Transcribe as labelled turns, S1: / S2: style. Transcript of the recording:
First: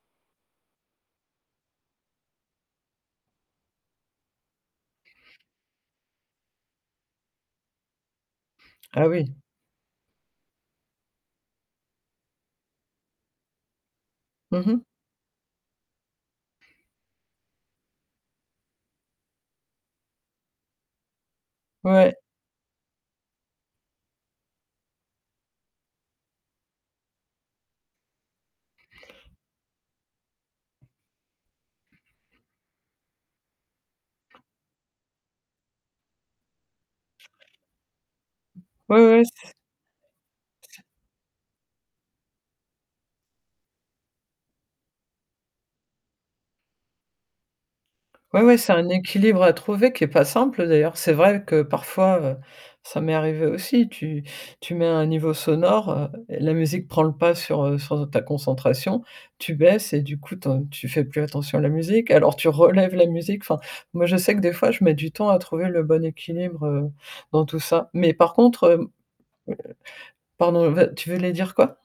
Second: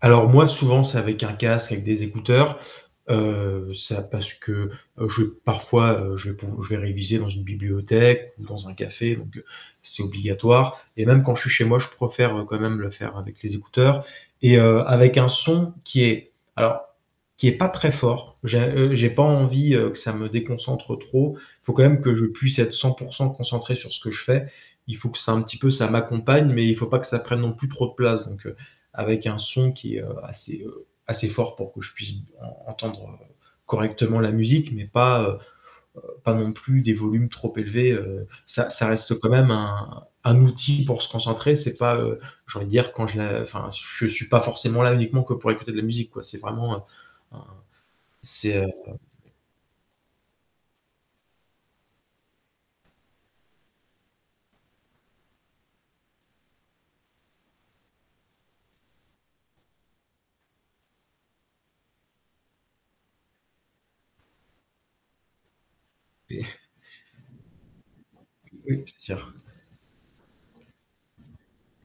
S1: Alors moi, souvent, c'est avec un casque, avec des écouteurs, heu, ça parce que je parfois, je vais pou je vais réviser dans une bibliothèque ou dans un
S2: Ah,
S1: café,
S2: oui!
S1: donc heu, c'est obligatoire et même quand je suis chez moi, je préfère quand même le faire avec les écouteurs et
S2: Mmh
S1: heu,
S2: mh.
S1: avec un son qui est alors, qui est pas très fort, j'ai heu, j'ai pas envie que ça me déconcentre trop, il faut quand même que
S2: Ouais.
S1: je puisse être 100 % concentré sur ce que je fais, il faut que ça un petit peu, que ça m'accompagne, mais il faut pas que ça prenne non plus trop de place, donc heu, avec un son qui est heu, assez, heu, assez fort pour que je puisse en-entendre, heu, correctement la musique, mais pas, heu, pas non plus des volumes trop élevés, heu, ça ça
S2: Ouais,
S1: reste
S2: ouais,
S1: quand même
S2: c'est
S1: un un
S2: s
S1: outil pour se concentrer, c'est pas, heu, j'ai envie de dire quand je la enfin, je suis pas forcément là uniquement que pour écouter de la musique, quoi, c'est vraiment, heu, un
S2: Ouais
S1: c'est,
S2: ouais,
S1: heu
S2: c'est un équilibre à trouver qui est pas simple d'ailleurs. C'est vrai que parfois, heu, ça m'est arrivé aussi. Tu tu mets un niveau sonore, heu et la musique prend le pas sur, heu, sur ta concentration, tu baisses et du coup, tu en tu fais plus attention à la musique, alors tu relèves la musique, enfin, moi, je sais que des fois, je mets du temps à trouver le bon
S1: Et
S2: équilibre, heu, dans tout ça. Mais par contre, heu
S1: Oui,
S2: heu,
S1: c'est sur!
S2: pardon, veux tu voulais dire quoi?